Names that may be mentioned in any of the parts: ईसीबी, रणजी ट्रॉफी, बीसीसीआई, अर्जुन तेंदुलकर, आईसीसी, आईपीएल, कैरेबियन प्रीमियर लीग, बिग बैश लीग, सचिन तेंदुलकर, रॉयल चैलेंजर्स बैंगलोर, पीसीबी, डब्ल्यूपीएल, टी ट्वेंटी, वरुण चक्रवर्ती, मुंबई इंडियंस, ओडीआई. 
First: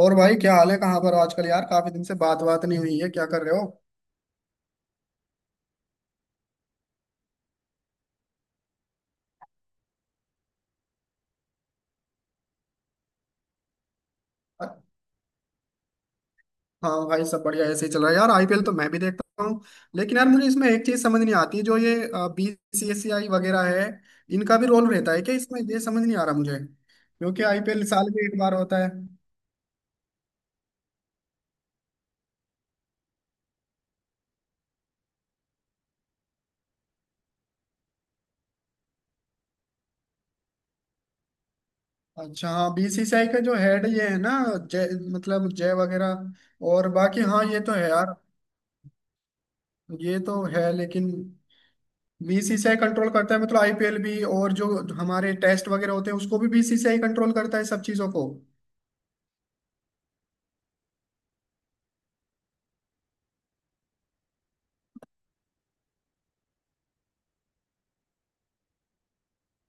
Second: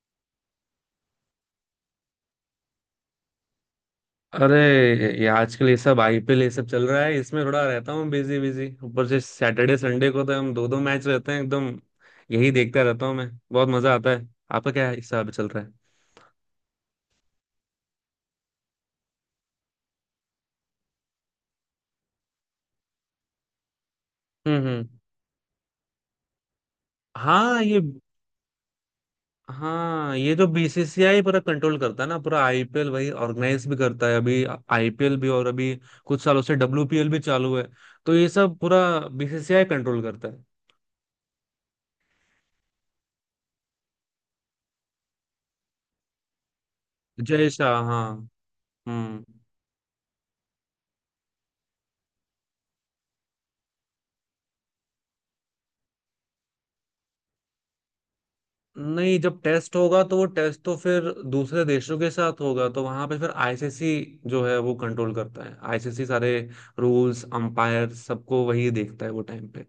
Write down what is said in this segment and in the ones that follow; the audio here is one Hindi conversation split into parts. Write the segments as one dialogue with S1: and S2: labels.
S1: और भाई क्या हाल है? कहाँ पर हो आजकल यार? काफी दिन से बात बात नहीं हुई है। क्या कर रहे हो?
S2: अरे, ये आजकल ये सब आईपीएल ये सब चल रहा है। इसमें थोड़ा रहता हूँ बिजी बिजी। ऊपर से सैटरडे संडे को तो हम दो दो मैच रहते हैं एकदम। यही देखता रहता हूँ मैं। बहुत मजा आता है। आपका
S1: अ-
S2: क्या हिसाब चल रहा है?
S1: हाँ भाई, सब बढ़िया ऐसे ही चल रहा है यार। आईपीएल तो मैं भी देखता हूँ, लेकिन यार मुझे इसमें एक चीज समझ नहीं आती। जो ये बीसीसीआई वगैरह है, इनका
S2: हम्म।
S1: भी
S2: हम्म।
S1: रोल रहता है क्या इसमें? ये समझ नहीं आ रहा मुझे, क्योंकि
S2: हाँ ये
S1: आईपीएल साल में एक बार होता है।
S2: हाँ, ये जो बीसीसीआई पूरा कंट्रोल करता है ना, पूरा आईपीएल वही ऑर्गेनाइज भी करता है। अभी आईपीएल भी, और अभी कुछ सालों से डब्ल्यूपीएल भी चालू है। तो ये सब पूरा बीसीसीआई कंट्रोल करता है।
S1: अच्छा, हाँ, बीसीसीआई का जो हेड ये है ना, जय, मतलब जय वगैरह और बाकी। हाँ,
S2: जय
S1: ये तो
S2: शाह।
S1: है
S2: हाँ।
S1: यार।
S2: हम्म।
S1: ये तो है, लेकिन बीसीसीआई कंट्रोल करता है मतलब आईपीएल भी, और जो हमारे टेस्ट वगैरह होते हैं उसको भी बीसीसीआई कंट्रोल करता है, सब चीजों को।
S2: नहीं, जब टेस्ट होगा तो वो टेस्ट तो फिर दूसरे देशों के साथ होगा, तो वहां पे फिर आईसीसी जो है वो कंट्रोल करता है। आईसीसी सारे रूल्स, अंपायर, सबको वही देखता है वो टाइम पे,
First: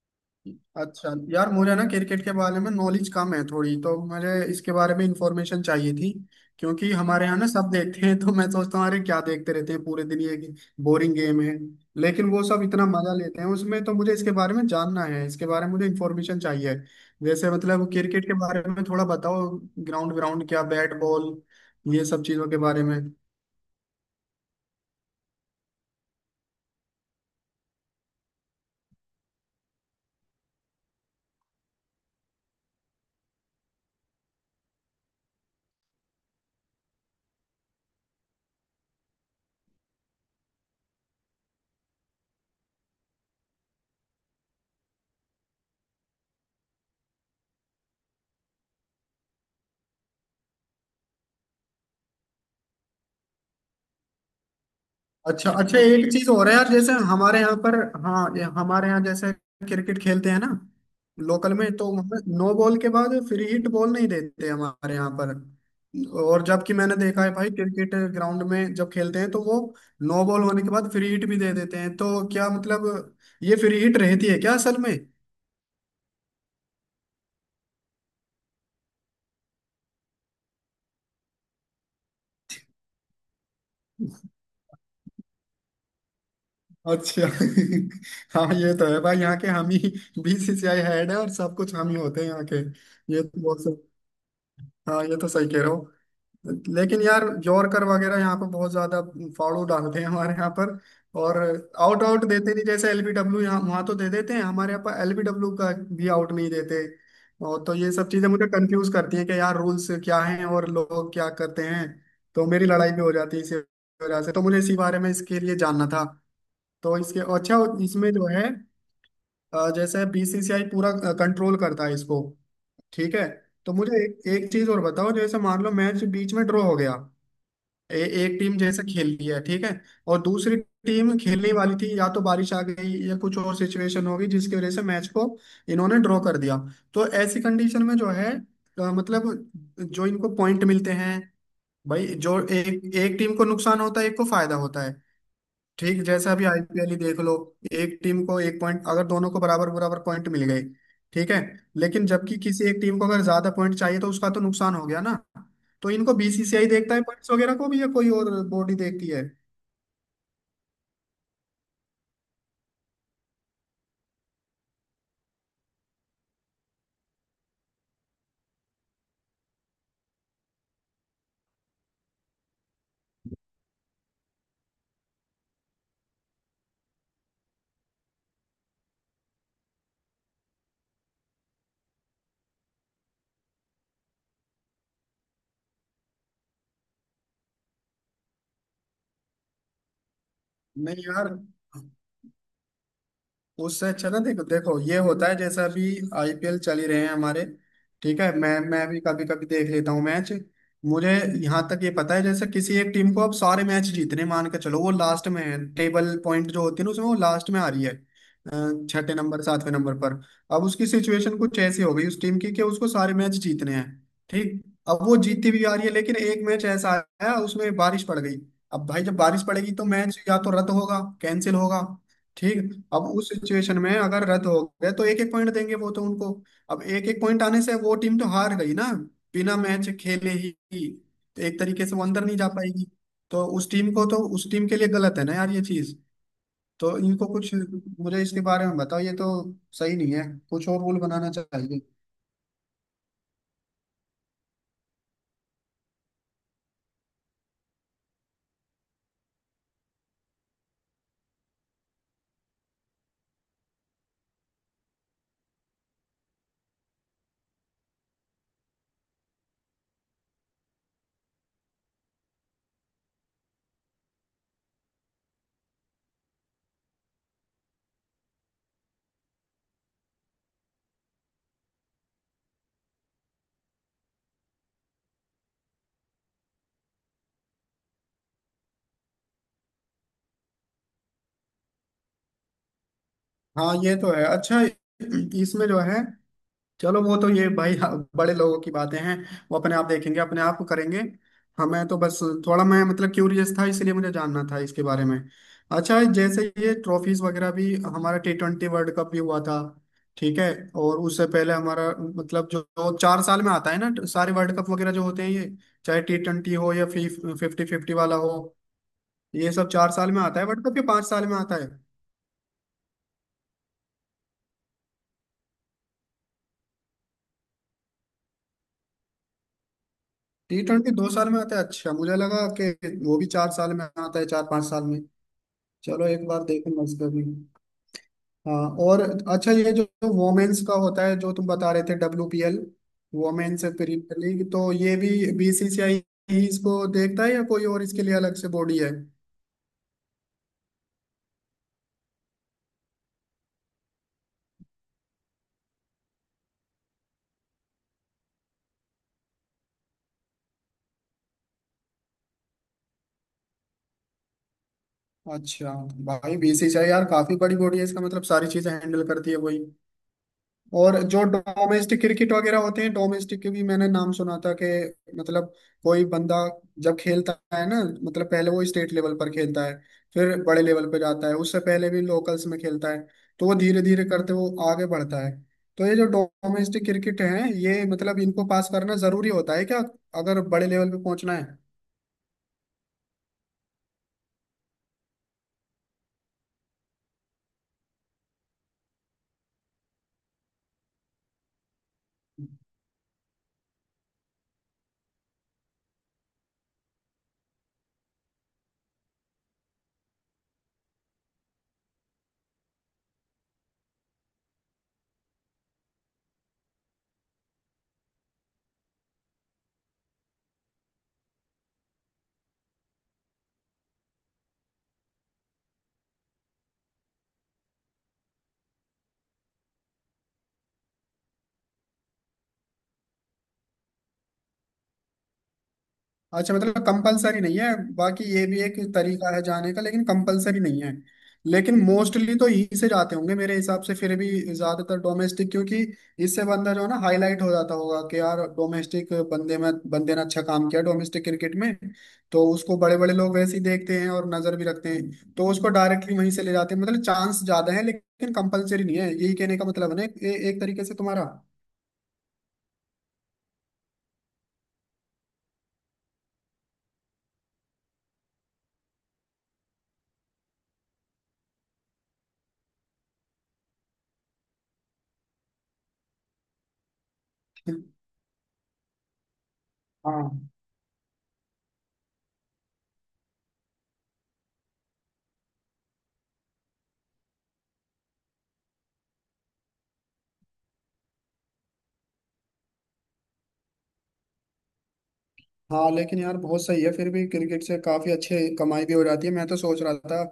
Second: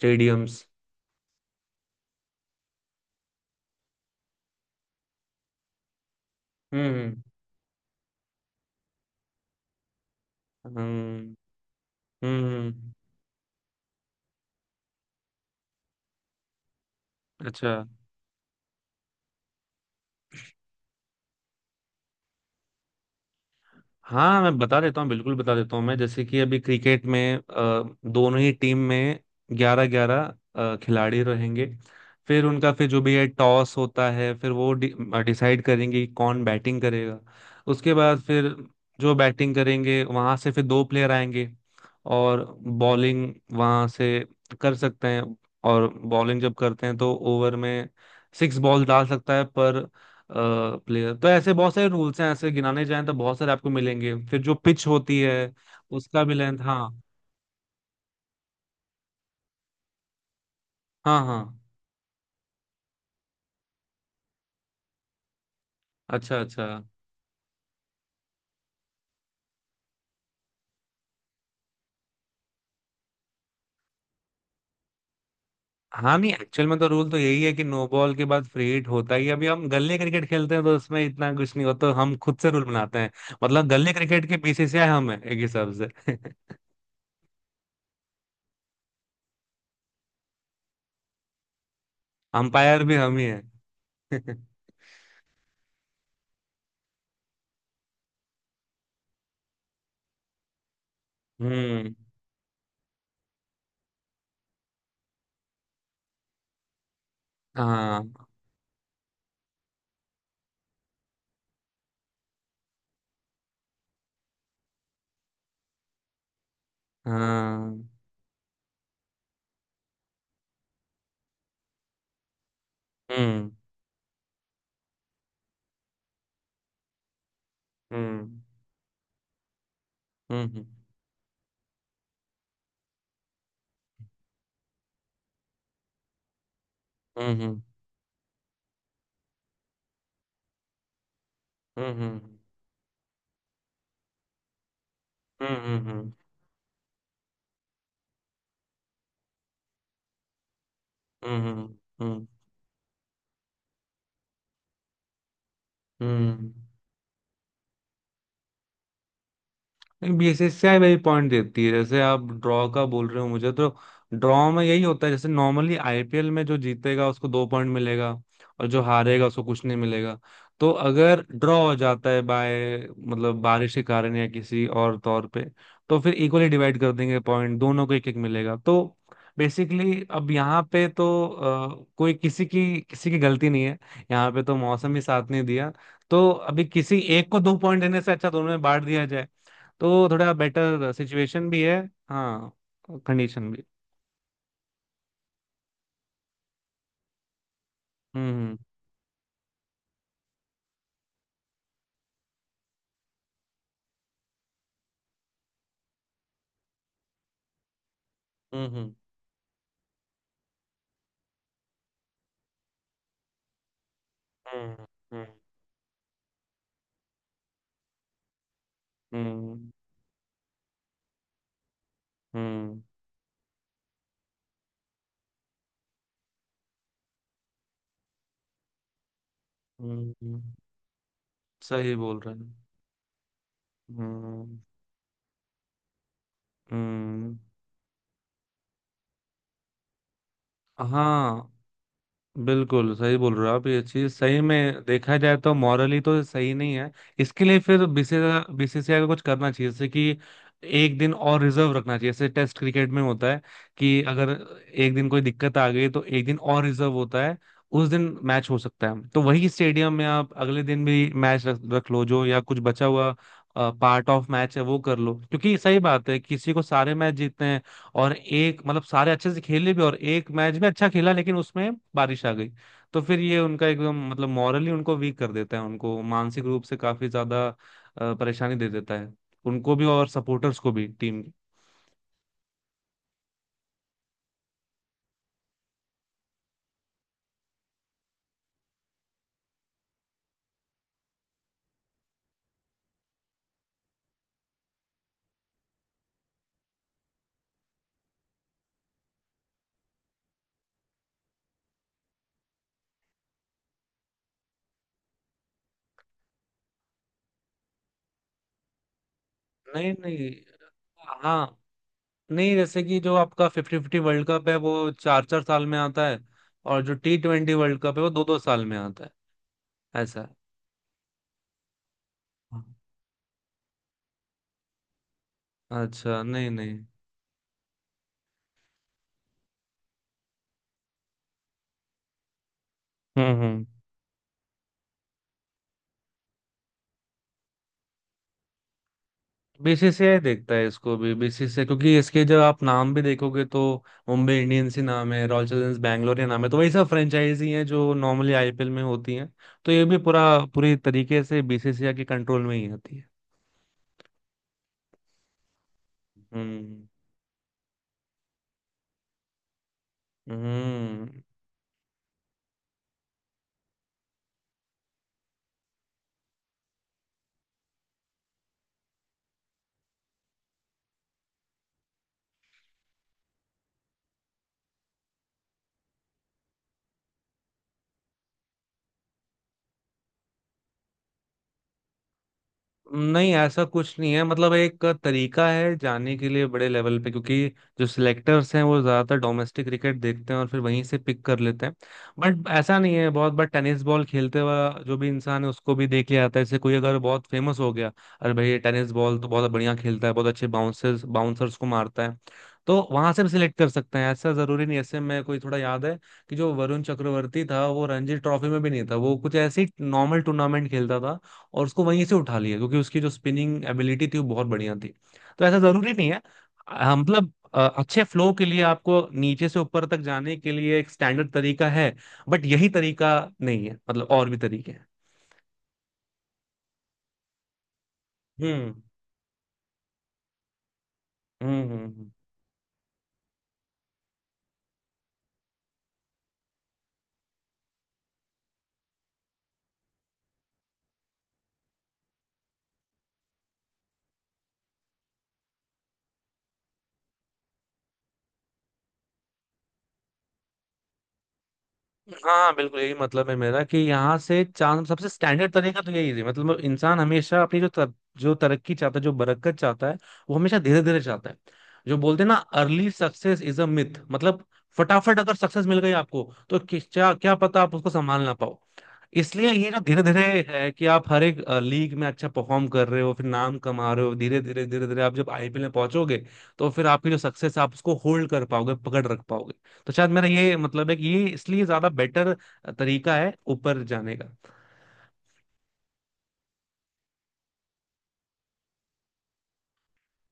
S2: स्टेडियम्स।
S1: अच्छा यार, मुझे ना क्रिकेट के बारे में नॉलेज कम है थोड़ी, तो मुझे इसके बारे में इंफॉर्मेशन चाहिए थी। क्योंकि
S2: हम्म।
S1: हमारे यहाँ ना सब देखते हैं, तो मैं सोचता हूँ, अरे क्या देखते रहते हैं पूरे दिन, ये बोरिंग
S2: हम्म।
S1: गेम है। लेकिन वो
S2: हम्म।
S1: सब इतना
S2: हम्म।
S1: मजा लेते हैं उसमें, तो मुझे इसके बारे में जानना है, इसके बारे में मुझे इंफॉर्मेशन चाहिए। जैसे
S2: अच्छा।
S1: मतलब क्रिकेट के बारे में थोड़ा बताओ। ग्राउंड, ग्राउंड क्या, बैट बॉल, ये सब चीजों के बारे में।
S2: हाँ, मैं बता देता हूँ, बिल्कुल बता देता हूँ मैं। जैसे कि अभी क्रिकेट में दोनों ही टीम में 11 11 खिलाड़ी रहेंगे। फिर उनका फिर जो भी है टॉस होता है, फिर वो डिसाइड करेंगे कि कौन बैटिंग करेगा। उसके बाद फिर जो बैटिंग करेंगे वहां से फिर दो प्लेयर आएंगे और बॉलिंग वहां से कर सकते हैं। और बॉलिंग जब करते हैं तो ओवर में सिक्स बॉल डाल सकता है पर प्लेयर। तो ऐसे बहुत सारे रूल्स हैं, ऐसे गिनाने जाएं तो बहुत सारे आपको मिलेंगे। फिर जो पिच होती
S1: अच्छा
S2: है
S1: अच्छा, एक
S2: उसका
S1: चीज
S2: भी
S1: और है
S2: लेंथ।
S1: यार,
S2: हाँ।
S1: जैसे हमारे यहाँ पर, हाँ, ये हमारे यहाँ जैसे क्रिकेट खेलते हैं ना,
S2: हाँ। हाँ।
S1: लोकल में, तो वहाँ नो बॉल के बाद फ्री हिट बॉल नहीं देते हमारे यहाँ पर।
S2: अच्छा।
S1: और
S2: अच्छा।
S1: जबकि मैंने देखा है भाई, क्रिकेट ग्राउंड में जब खेलते हैं तो वो नो बॉल होने के बाद फ्री हिट भी दे देते हैं। तो क्या मतलब, ये फ्री हिट रहती है क्या असल में?
S2: हाँ, नहीं, एक्चुअल में तो रूल तो यही है कि नो बॉल के बाद फ्री हिट होता ही है। अभी हम गल्ले क्रिकेट खेलते हैं तो उसमें इतना कुछ नहीं होता, हम खुद से रूल बनाते हैं। मतलब गल्ले क्रिकेट के बीसीसीआई हम है एक हिसाब से।
S1: अच्छा हाँ, ये तो है भाई, यहाँ के हम ही बीसीसीआई हेड है और सब कुछ हम ही होते हैं यहाँ के।
S2: अंपायर भी हम
S1: ये
S2: ही है।
S1: तो बहुत सही- हाँ, ये तो सही कह रहे हो। लेकिन यार यॉर्कर वगैरह यहाँ पर बहुत ज्यादा फाड़ू डालते हैं हमारे यहाँ पर। और
S2: हम्म।
S1: आउट आउट देते नहीं, जैसे एलबीडब्ल्यू यहाँ वहां तो दे देते हैं, हमारे यहाँ पर एलबीडब्ल्यू का भी आउट नहीं देते। और तो ये
S2: हाँ।
S1: सब चीजें मुझे कंफ्यूज करती हैं कि यार रूल्स क्या हैं और लोग क्या करते हैं। तो मेरी लड़ाई भी हो जाती है इसी वजह से, तो मुझे इसी बारे में, इसके लिए जानना था। तो इसके, अच्छा,
S2: हाँ।
S1: इसमें जो है जैसे बीसीसीआई पूरा कंट्रोल करता है इसको, ठीक है।
S2: हम्म।
S1: तो मुझे एक चीज और बताओ। जैसे मान लो मैच बीच में ड्रॉ हो गया, ए, एक
S2: हम्म।
S1: टीम जैसे खेल रही है ठीक है, और दूसरी
S2: हम्म।
S1: टीम खेलने वाली थी, या तो बारिश आ गई या कुछ और सिचुएशन हो गई, जिसकी वजह से मैच को इन्होंने ड्रॉ कर दिया। तो
S2: हम्म।
S1: ऐसी
S2: हम्म। हम्म।
S1: कंडीशन में जो है, मतलब जो इनको पॉइंट मिलते हैं, भाई
S2: हम्म।
S1: जो एक एक टीम को नुकसान होता है, एक को फायदा होता है।
S2: हम्म। हम्म।
S1: ठीक,
S2: हम्म।
S1: जैसे अभी आईपीएल ही देख लो, एक टीम को एक पॉइंट, अगर दोनों को बराबर बराबर पॉइंट मिल गए ठीक है,
S2: हम्म। हम्म।
S1: लेकिन
S2: हम्म।
S1: जबकि किसी एक टीम को अगर ज्यादा पॉइंट चाहिए तो उसका तो नुकसान हो गया ना। तो इनको
S2: हम्म।
S1: बीसीसीआई देखता है, पॉइंट्स वगैरह को भी, या कोई और बॉडी देखती है?
S2: बीसीसीआई वही पॉइंट देती है। जैसे आप ड्रॉ का बोल रहे हो मुझे तो, ड्रॉ में यही होता है। जैसे नॉर्मली आईपीएल में जो जीतेगा उसको 2 पॉइंट मिलेगा, और जो हारेगा उसको कुछ नहीं मिलेगा। तो अगर ड्रॉ हो जाता है बाय, मतलब बारिश के कारण या किसी और तौर पे, तो फिर इक्वली डिवाइड कर देंगे पॉइंट, दोनों को 1 1 मिलेगा। तो बेसिकली अब यहाँ पे तो कोई किसी की गलती नहीं है, यहाँ पे तो मौसम ही साथ नहीं दिया। तो अभी किसी एक को 2 पॉइंट देने से अच्छा दोनों में बांट दिया, तो थोड़ा बेटर
S1: नहीं यार,
S2: सिचुएशन भी है। हाँ, कंडीशन भी।
S1: उससे अच्छा ना, देखो देखो ये होता है, जैसे अभी आईपीएल चल ही रहे हैं हमारे, ठीक है।
S2: हम्म।
S1: मैं भी कभी कभी देख लेता हूँ मैच। मुझे यहाँ तक ये पता है, जैसे किसी एक टीम को अब सारे मैच जीतने, मान के चलो वो लास्ट में है, टेबल पॉइंट जो होती है ना उसमें वो लास्ट में आ रही है,
S2: हम्म।
S1: छठे नंबर सातवें नंबर पर। अब उसकी सिचुएशन कुछ ऐसी हो गई उस टीम की कि उसको सारे मैच जीतने हैं, ठीक।
S2: हम्म।
S1: अब वो
S2: हम्म।
S1: जीतती भी आ रही है, लेकिन एक मैच ऐसा आया उसमें बारिश पड़ गई। अब भाई जब बारिश
S2: हम्म।
S1: पड़ेगी तो मैच या तो रद्द होगा, कैंसिल होगा, ठीक।
S2: हम्म। हम्म।
S1: अब उस सिचुएशन में अगर रद्द हो गए तो एक एक पॉइंट देंगे वो तो उनको। अब एक एक पॉइंट आने से वो टीम तो हार गई ना, बिना मैच
S2: हम्म।
S1: खेले
S2: हम्म।
S1: ही। तो एक तरीके
S2: सही
S1: से वो
S2: बोल
S1: अंदर
S2: रहे
S1: नहीं जा
S2: हैं।
S1: पाएगी। तो उस टीम को तो, उस
S2: हम्म।
S1: टीम के लिए गलत है ना यार ये चीज। तो इनको
S2: हम्म।
S1: कुछ, मुझे इसके बारे में बताओ, ये तो सही नहीं है, कुछ और रूल बनाना
S2: हाँ,
S1: चाहिए।
S2: बिल्कुल सही बोल रहे हो आप। ये चीज सही में देखा जाए तो मॉरली तो सही नहीं है। इसके लिए फिर बीसीसीआई बीसीसीआई को कुछ करना चाहिए, जैसे कि एक दिन और रिजर्व रखना चाहिए, जैसे टेस्ट क्रिकेट में होता है कि अगर एक दिन कोई दिक्कत आ गई तो एक दिन और रिजर्व होता है, उस दिन मैच हो सकता है। तो वही स्टेडियम में आप अगले दिन भी मैच रख लो, जो या कुछ बचा हुआ पार्ट ऑफ मैच है वो कर लो, क्योंकि सही बात है, किसी को सारे मैच जीतने हैं। और एक मतलब सारे अच्छे से खेले भी, और एक मैच में अच्छा खेला लेकिन उसमें बारिश आ गई, तो फिर ये उनका एकदम मतलब मॉरली उनको वीक कर देता है, उनको मानसिक रूप से काफी ज्यादा परेशानी दे देता है, उनको भी और सपोर्टर्स को भी, टीम।
S1: हाँ ये तो है। अच्छा, इसमें जो है, चलो वो तो ये भाई, हाँ, बड़े लोगों की बातें हैं, वो अपने आप देखेंगे अपने आप करेंगे। हमें तो बस, थोड़ा मैं मतलब क्यूरियस था, इसलिए मुझे जानना था इसके बारे में। अच्छा, जैसे ये ट्रॉफीज वगैरह भी, हमारा टी ट्वेंटी वर्ल्ड कप भी हुआ था, ठीक है। और उससे पहले हमारा मतलब जो 4 साल में आता है ना सारे वर्ल्ड कप वगैरह जो होते हैं ये, चाहे टी ट्वेंटी हो या फिफ्टी फिफ्टी वाला हो, ये सब चार
S2: नहीं
S1: साल में
S2: नहीं।
S1: आता है। वर्ल्ड कप ये 5 साल में आता
S2: हाँ,
S1: है।
S2: नहीं, जैसे कि जो आपका 50 50 वर्ल्ड कप है वो 4 4 साल में आता है। और जो T20 वर्ल्ड कप है वो 2 2 साल में आता है, ऐसा
S1: टी ट्वेंटी 2 साल में आता है, अच्छा, मुझे लगा
S2: है।
S1: कि वो भी चार साल में आता है, चार पाँच साल में। चलो
S2: अच्छा,
S1: एक बार
S2: नहीं नहीं।
S1: देखूंगा इसका भी। हाँ, और अच्छा, ये जो वोमेन्स का होता है जो तुम बता रहे थे, WPL,
S2: हम्म।
S1: वोमेन्स
S2: हम्म।
S1: प्रीमियर लीग, तो ये भी बीसीसीआई ही इसको देखता है, या कोई और इसके लिए अलग से बॉडी है?
S2: बीसीसीआई देखता है इसको भी बीसीसीआई, क्योंकि इसके जब आप नाम भी देखोगे तो मुंबई इंडियंस ही नाम है, रॉयल चैलेंजर्स बैंगलोर ही नाम है। तो वही सब फ्रेंचाइजी हैं जो नॉर्मली आईपीएल में होती हैं। तो ये भी पूरा, पूरी तरीके से बीसीसीआई के कंट्रोल में ही होती है।
S1: अच्छा। भाई
S2: हम्म।
S1: बीसीसीआई यार काफी बड़ी बॉडी है, इसका मतलब सारी चीजें हैंडल करती है वही। और
S2: हम्म।
S1: जो डोमेस्टिक क्रिकेट वगैरह होते हैं, डोमेस्टिक के भी मैंने नाम सुना था कि, मतलब कोई बंदा जब खेलता है ना, मतलब पहले वो स्टेट लेवल पर खेलता है, फिर बड़े लेवल पर जाता है, उससे पहले भी लोकल्स में खेलता है। तो वो धीरे धीरे करते वो आगे बढ़ता है। तो ये जो डोमेस्टिक क्रिकेट है, ये मतलब इनको पास करना जरूरी होता है क्या, अगर बड़े लेवल पे पहुंचना है?
S2: नहीं, ऐसा कुछ नहीं है, मतलब एक तरीका है जाने के लिए बड़े लेवल पे। क्योंकि जो सिलेक्टर्स हैं वो ज्यादातर डोमेस्टिक क्रिकेट देखते हैं और फिर वहीं से पिक कर लेते हैं। बट ऐसा नहीं है, बहुत बार टेनिस बॉल खेलते हुआ जो भी इंसान है उसको भी देख लिया जाता है। जैसे कोई अगर बहुत फेमस हो गया, अरे भाई ये टेनिस बॉल तो बहुत बढ़िया खेलता है, बहुत अच्छे बाउंसर्स बाउंसर्स को मारता है, तो वहां से भी सिलेक्ट कर सकते हैं। ऐसा जरूरी नहीं, ऐसे मैं कोई थोड़ा याद है कि जो वरुण चक्रवर्ती था वो रणजी ट्रॉफी में भी नहीं था, वो कुछ ऐसे ही नॉर्मल टूर्नामेंट खेलता था और उसको वहीं से उठा लिया क्योंकि उसकी जो स्पिनिंग एबिलिटी थी वो बहुत बढ़िया थी। तो ऐसा जरूरी नहीं है। मतलब अच्छे फ्लो के लिए आपको नीचे से ऊपर तक जाने के लिए एक स्टैंडर्ड तरीका है। बट यही तरीका नहीं है, मतलब और भी तरीके हैं।
S1: अच्छा, मतलब कंपलसरी नहीं है। बाकी ये भी
S2: हम्म।
S1: एक तरीका है जाने का, लेकिन कंपलसरी नहीं है।
S2: हम्म। हम्म।
S1: लेकिन
S2: हम्म।
S1: मोस्टली तो ई से जाते होंगे मेरे हिसाब से फिर भी, ज्यादातर डोमेस्टिक, क्योंकि इससे बंदा जो है ना हाईलाइट हो जाता होगा कि यार डोमेस्टिक बंदे ने अच्छा काम किया डोमेस्टिक क्रिकेट में। तो उसको बड़े बड़े लोग वैसे ही देखते हैं और नजर भी रखते हैं, तो उसको डायरेक्टली वहीं से ले जाते हैं। मतलब चांस ज्यादा है लेकिन कंपलसरी नहीं है, यही कहने का मतलब है ना, एक तरीके से तुम्हारा।
S2: हाँ, हाँ, बिल्कुल यही मतलब है मेरा कि यहाँ से चांद सबसे स्टैंडर्ड तरीका तो यही है। मतलब इंसान हमेशा अपनी जो जो तरक्की चाहता है, जो बरकत चाहता है, वो हमेशा धीरे धीरे चाहता है। जो बोलते हैं ना early success is a myth, मतलब फटाफट अगर सक्सेस मिल गई आपको तो क्या क्या पता आप उसको संभाल ना पाओ। इसलिए ये ना धीरे धीरे
S1: हाँ
S2: है कि आप हर एक लीग में अच्छा परफॉर्म कर रहे हो, फिर नाम कमा रहे हो धीरे धीरे धीरे धीरे, आप जब आईपीएल में पहुंचोगे तो फिर आपकी जो सक्सेस है आप उसको होल्ड कर पाओगे, पकड़ रख पाओगे। तो शायद मेरा ये मतलब है कि ये इसलिए ज्यादा बेटर तरीका है ऊपर जाने
S1: हाँ, लेकिन यार बहुत सही है, फिर भी क्रिकेट से काफी अच्छे कमाई भी हो जाती है। मैं तो सोच रहा था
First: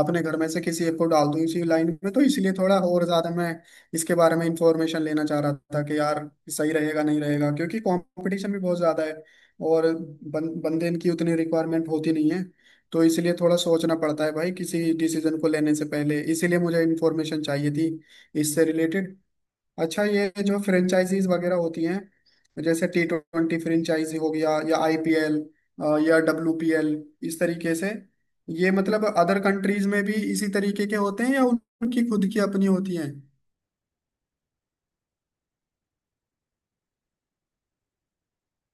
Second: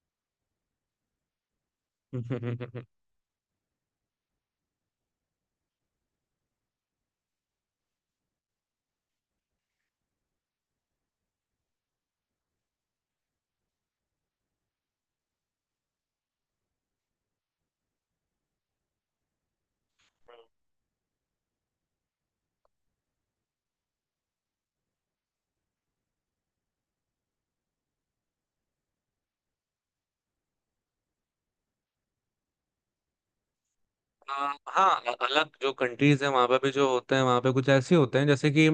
S1: अपने घर में से किसी एक को डाल दूं इसी लाइन में, तो इसलिए थोड़ा
S2: का।
S1: और ज्यादा मैं इसके बारे में इंफॉर्मेशन लेना चाह रहा था कि यार सही रहेगा नहीं रहेगा, क्योंकि कंपटीशन भी बहुत ज्यादा है। और बंदे की उतनी रिक्वायरमेंट होती नहीं है। तो इसलिए थोड़ा सोचना पड़ता है भाई किसी डिसीजन को लेने से पहले, इसीलिए मुझे इन्फॉर्मेशन चाहिए थी इससे रिलेटेड। अच्छा ये जो फ्रेंचाइजीज वगैरह होती हैं, जैसे टी ट्वेंटी फ्रेंचाइजी हो गया, या आईपीएल या डब्ल्यूपीएल, इस तरीके से, ये मतलब अदर कंट्रीज में भी इसी तरीके के होते हैं, या उनकी खुद की अपनी होती हैं?
S2: हाँ, अलग जो कंट्रीज है वहां पे भी जो होते हैं, वहां पे कुछ ऐसे होते हैं जैसे कि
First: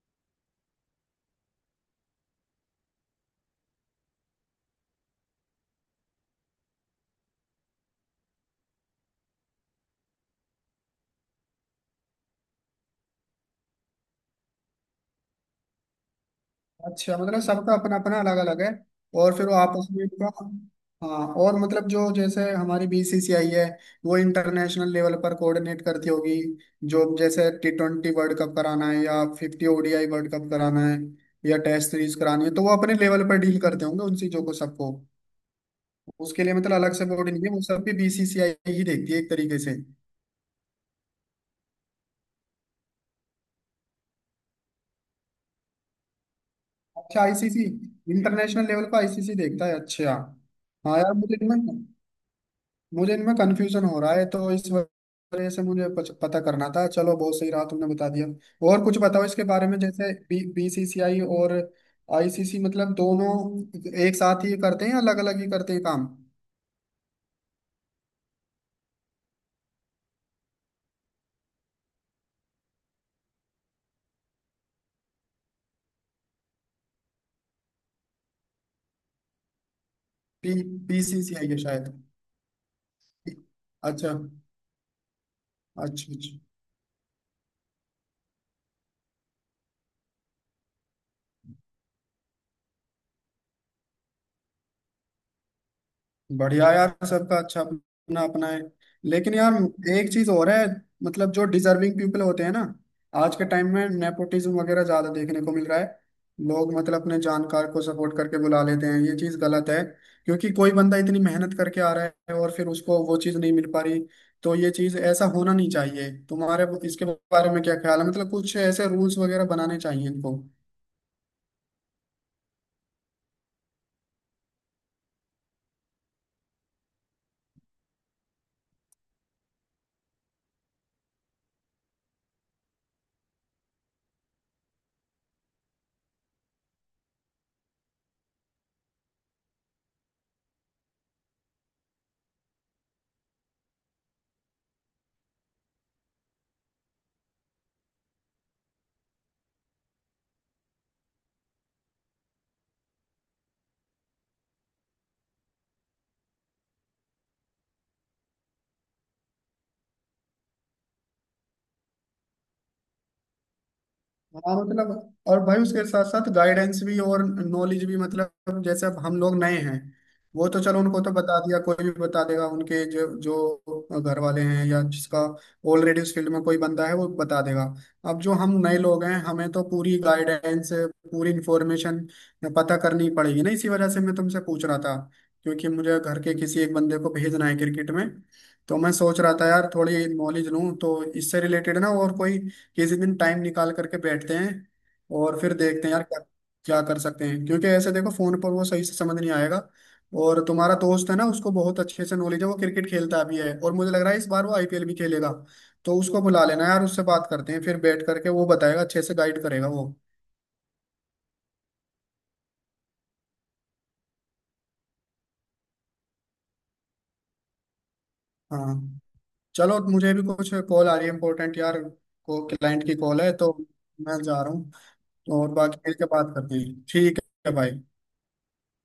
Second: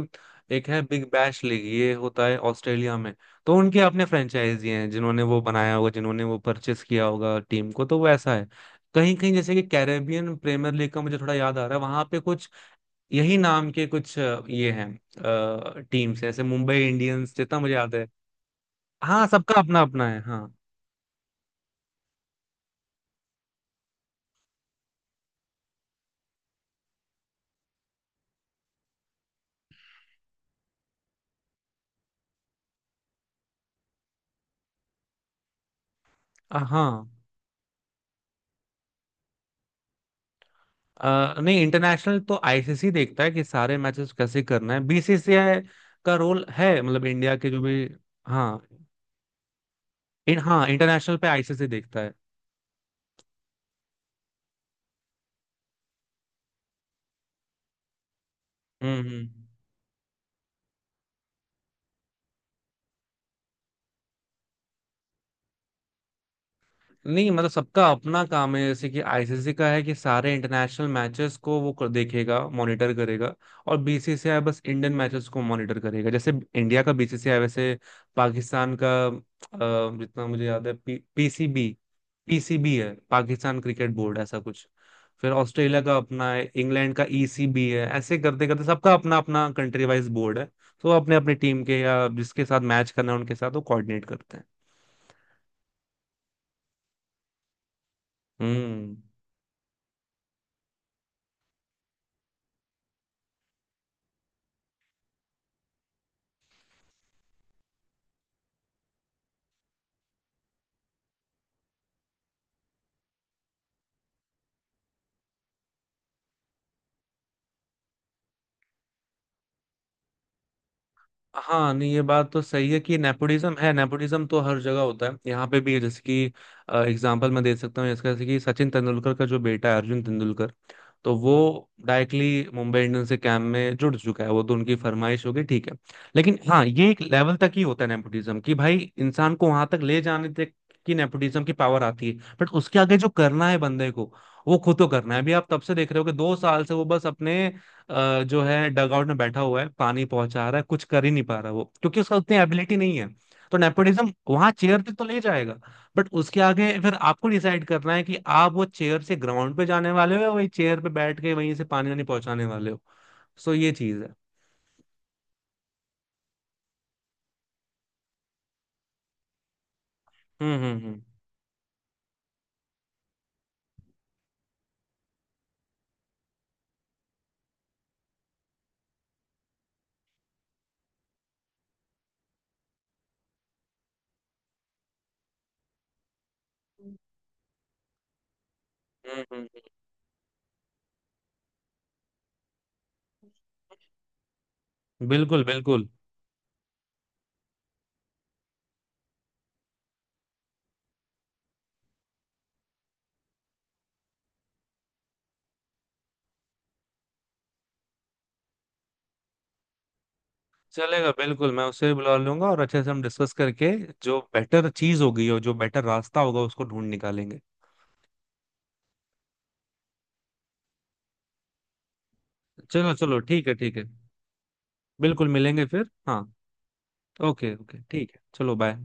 S2: एक है बिग बैश लीग, ये होता है ऑस्ट्रेलिया में। तो उनके अपने फ्रेंचाइजी हैं जिन्होंने वो बनाया होगा, जिन्होंने वो परचेस किया होगा टीम को, तो वो ऐसा है। कहीं कहीं जैसे कि कैरेबियन प्रीमियर लीग का मुझे थोड़ा याद आ रहा है, वहां पे कुछ यही नाम के कुछ ये हैं, टीम्स हैं, जैसे मुंबई
S1: अच्छा,
S2: इंडियंस,
S1: मतलब
S2: जितना मुझे
S1: सबका
S2: याद
S1: अपना
S2: है।
S1: अपना अलग अलग है।
S2: हाँ,
S1: और फिर वो
S2: सबका अपना
S1: आपस में
S2: अपना है,
S1: इनका,
S2: हाँ।
S1: हाँ, और मतलब जो जैसे हमारी बीसीसीआई है, वो इंटरनेशनल लेवल पर कोऑर्डिनेट करती होगी, जो जैसे टी ट्वेंटी वर्ल्ड कप कराना है, या फिफ्टी ओडीआई वर्ल्ड कप कराना है, या टेस्ट सीरीज करानी है, तो वो अपने लेवल पर डील करते होंगे उन चीजों को सबको। उसके लिए मतलब अलग से
S2: हाँ,
S1: बोर्ड नहीं है, वो सब भी बीसीसीआई ही देखती है एक तरीके से।
S2: नहीं, इंटरनेशनल तो आईसीसी देखता है कि सारे मैचेस कैसे करना है। बीसीसीआई का रोल है मतलब
S1: अच्छा,
S2: इंडिया के जो
S1: आईसीसी,
S2: भी।
S1: इंटरनेशनल
S2: हाँ,
S1: लेवल पर आईसीसी देखता है, अच्छा।
S2: हाँ,
S1: हाँ यार,
S2: इंटरनेशनल पे
S1: मुझे इनमें
S2: आईसीसी देखता है।
S1: मुझे इनमें कंफ्यूजन हो रहा है, तो इस वजह से मुझे पता करना था। चलो बहुत सही रहा, तुमने बता दिया। और
S2: हम्म।
S1: कुछ बताओ
S2: हम्म।
S1: इसके बारे में, जैसे बी बीसीसीआई और आईसीसी, मतलब दोनों एक साथ ही करते हैं या अलग अलग ही करते हैं काम?
S2: नहीं, मतलब सबका अपना काम है, जैसे कि आईसीसी का है कि सारे इंटरनेशनल मैचेस को वो देखेगा, मॉनिटर करेगा। और बीसीसीआई बस इंडियन मैचेस को मॉनिटर करेगा, जैसे इंडिया का बीसीसीआई, वैसे पाकिस्तान का जितना मुझे
S1: बी
S2: याद है
S1: बीसीसीआई है
S2: पीसीबी
S1: शायद।
S2: पीसीबी है, पाकिस्तान क्रिकेट
S1: अच्छा
S2: बोर्ड ऐसा कुछ। फिर ऑस्ट्रेलिया का
S1: अच्छा
S2: अपना
S1: अच्छा।
S2: है, इंग्लैंड का ईसीबी है, ऐसे करते करते सबका अपना अपना कंट्री वाइज बोर्ड है। तो वो अपने अपने टीम के या जिसके साथ मैच करना है उनके साथ वो कोऑर्डिनेट करते हैं।
S1: बढ़िया यार, सबका अच्छा अपना अपना है।
S2: हम्म।
S1: लेकिन यार एक चीज और है, मतलब जो डिजर्विंग पीपल होते हैं ना। आज के टाइम में नेपोटिज्म वगैरह ज्यादा देखने को मिल रहा है, लोग मतलब अपने जानकार को सपोर्ट करके बुला लेते हैं। ये चीज गलत है, क्योंकि कोई बंदा इतनी मेहनत करके आ रहा है, और फिर उसको वो चीज नहीं मिल पा रही। तो ये चीज, ऐसा होना नहीं चाहिए। तुम्हारे इसके बारे में क्या ख्याल है, मतलब कुछ ऐसे रूल्स वगैरह बनाने चाहिए इनको?
S2: हाँ, नहीं, ये बात तो सही है कि नेपोटिज्म है। नेपोटिज्म तो हर जगह होता है, यहाँ पे भी है, जैसे कि एग्जांपल मैं दे सकता हूँ इसका। जैसे कि सचिन तेंदुलकर का जो बेटा है, अर्जुन तेंदुलकर, तो वो डायरेक्टली मुंबई इंडियंस के कैंप में जुड़ चुका है, वो तो उनकी फरमाइश होगी, ठीक है। लेकिन हाँ, ये एक लेवल तक ही होता है नेपोटिज्म, कि भाई इंसान को वहां तक ले जाने तक की नेपोटिज्म की पावर आती है। बट उसके आगे जो करना है बंदे को, वो खुद को करना है। अभी आप तब से देख रहे हो कि 2 साल से वो बस अपने जो है डगआउट में बैठा हुआ है, पानी पहुंचा रहा है, कुछ कर ही नहीं पा रहा वो, क्योंकि उसका उतनी एबिलिटी नहीं है। तो नेपोटिज्म वहां चेयर तक तो ले जाएगा, बट उसके आगे फिर आपको डिसाइड करना है कि आप वो चेयर से ग्राउंड पे जाने वाले हो या वही चेयर पे बैठ के वहीं से पानी वानी पहुंचाने वाले हो। सो ये चीज है।
S1: हाँ मतलब, और भाई उसके साथ साथ गाइडेंस भी और नॉलेज भी। मतलब जैसे अब हम लोग नए हैं, वो
S2: हम्म।
S1: तो
S2: हम्म।
S1: चलो
S2: हम्म।
S1: उनको तो बता दिया, कोई भी बता देगा, उनके जो जो घर वाले हैं या जिसका ऑलरेडी उस फील्ड में कोई बंदा है वो बता देगा। अब जो हम नए लोग हैं, हमें तो पूरी गाइडेंस, पूरी इंफॉर्मेशन पता करनी पड़ेगी ना। इसी वजह से मैं तुमसे पूछ रहा था, क्योंकि मुझे घर के किसी एक बंदे को भेजना है क्रिकेट में। तो मैं
S2: हम्म।
S1: सोच रहा
S2: हम्म।
S1: था
S2: हम्म।
S1: यार, थोड़ी नॉलेज लूँ तो इससे रिलेटेड ना। और कोई किसी दिन टाइम निकाल करके बैठते हैं, और
S2: बिल्कुल,
S1: फिर
S2: बिल्कुल।
S1: देखते हैं यार क्या क्या कर सकते हैं, क्योंकि ऐसे देखो फोन पर वो सही से समझ नहीं आएगा। और तुम्हारा दोस्त है ना, उसको बहुत अच्छे से नॉलेज है, वो क्रिकेट खेलता भी है, और मुझे लग रहा है इस बार वो आईपीएल भी खेलेगा। तो उसको बुला लेना यार, उससे बात करते हैं फिर बैठ करके, वो बताएगा अच्छे से, गाइड करेगा वो।
S2: चलेगा, बिल्कुल मैं उससे भी बुला लूंगा और अच्छे से हम डिस्कस करके जो बेटर चीज होगी और जो बेटर रास्ता होगा उसको ढूंढ निकालेंगे।
S1: हाँ, चलो मुझे भी कुछ कॉल आ रही है इंपॉर्टेंट यार, को क्लाइंट
S2: चलो
S1: की
S2: चलो,
S1: कॉल है,
S2: ठीक
S1: तो
S2: है, ठीक है।
S1: मैं जा रहा हूँ।
S2: बिल्कुल,
S1: और
S2: मिलेंगे
S1: बाकी
S2: फिर,
S1: मिलकर
S2: हाँ।
S1: बात करते हैं, ठीक है
S2: ओके ओके,
S1: भाई।
S2: ठीक है, चलो बाय।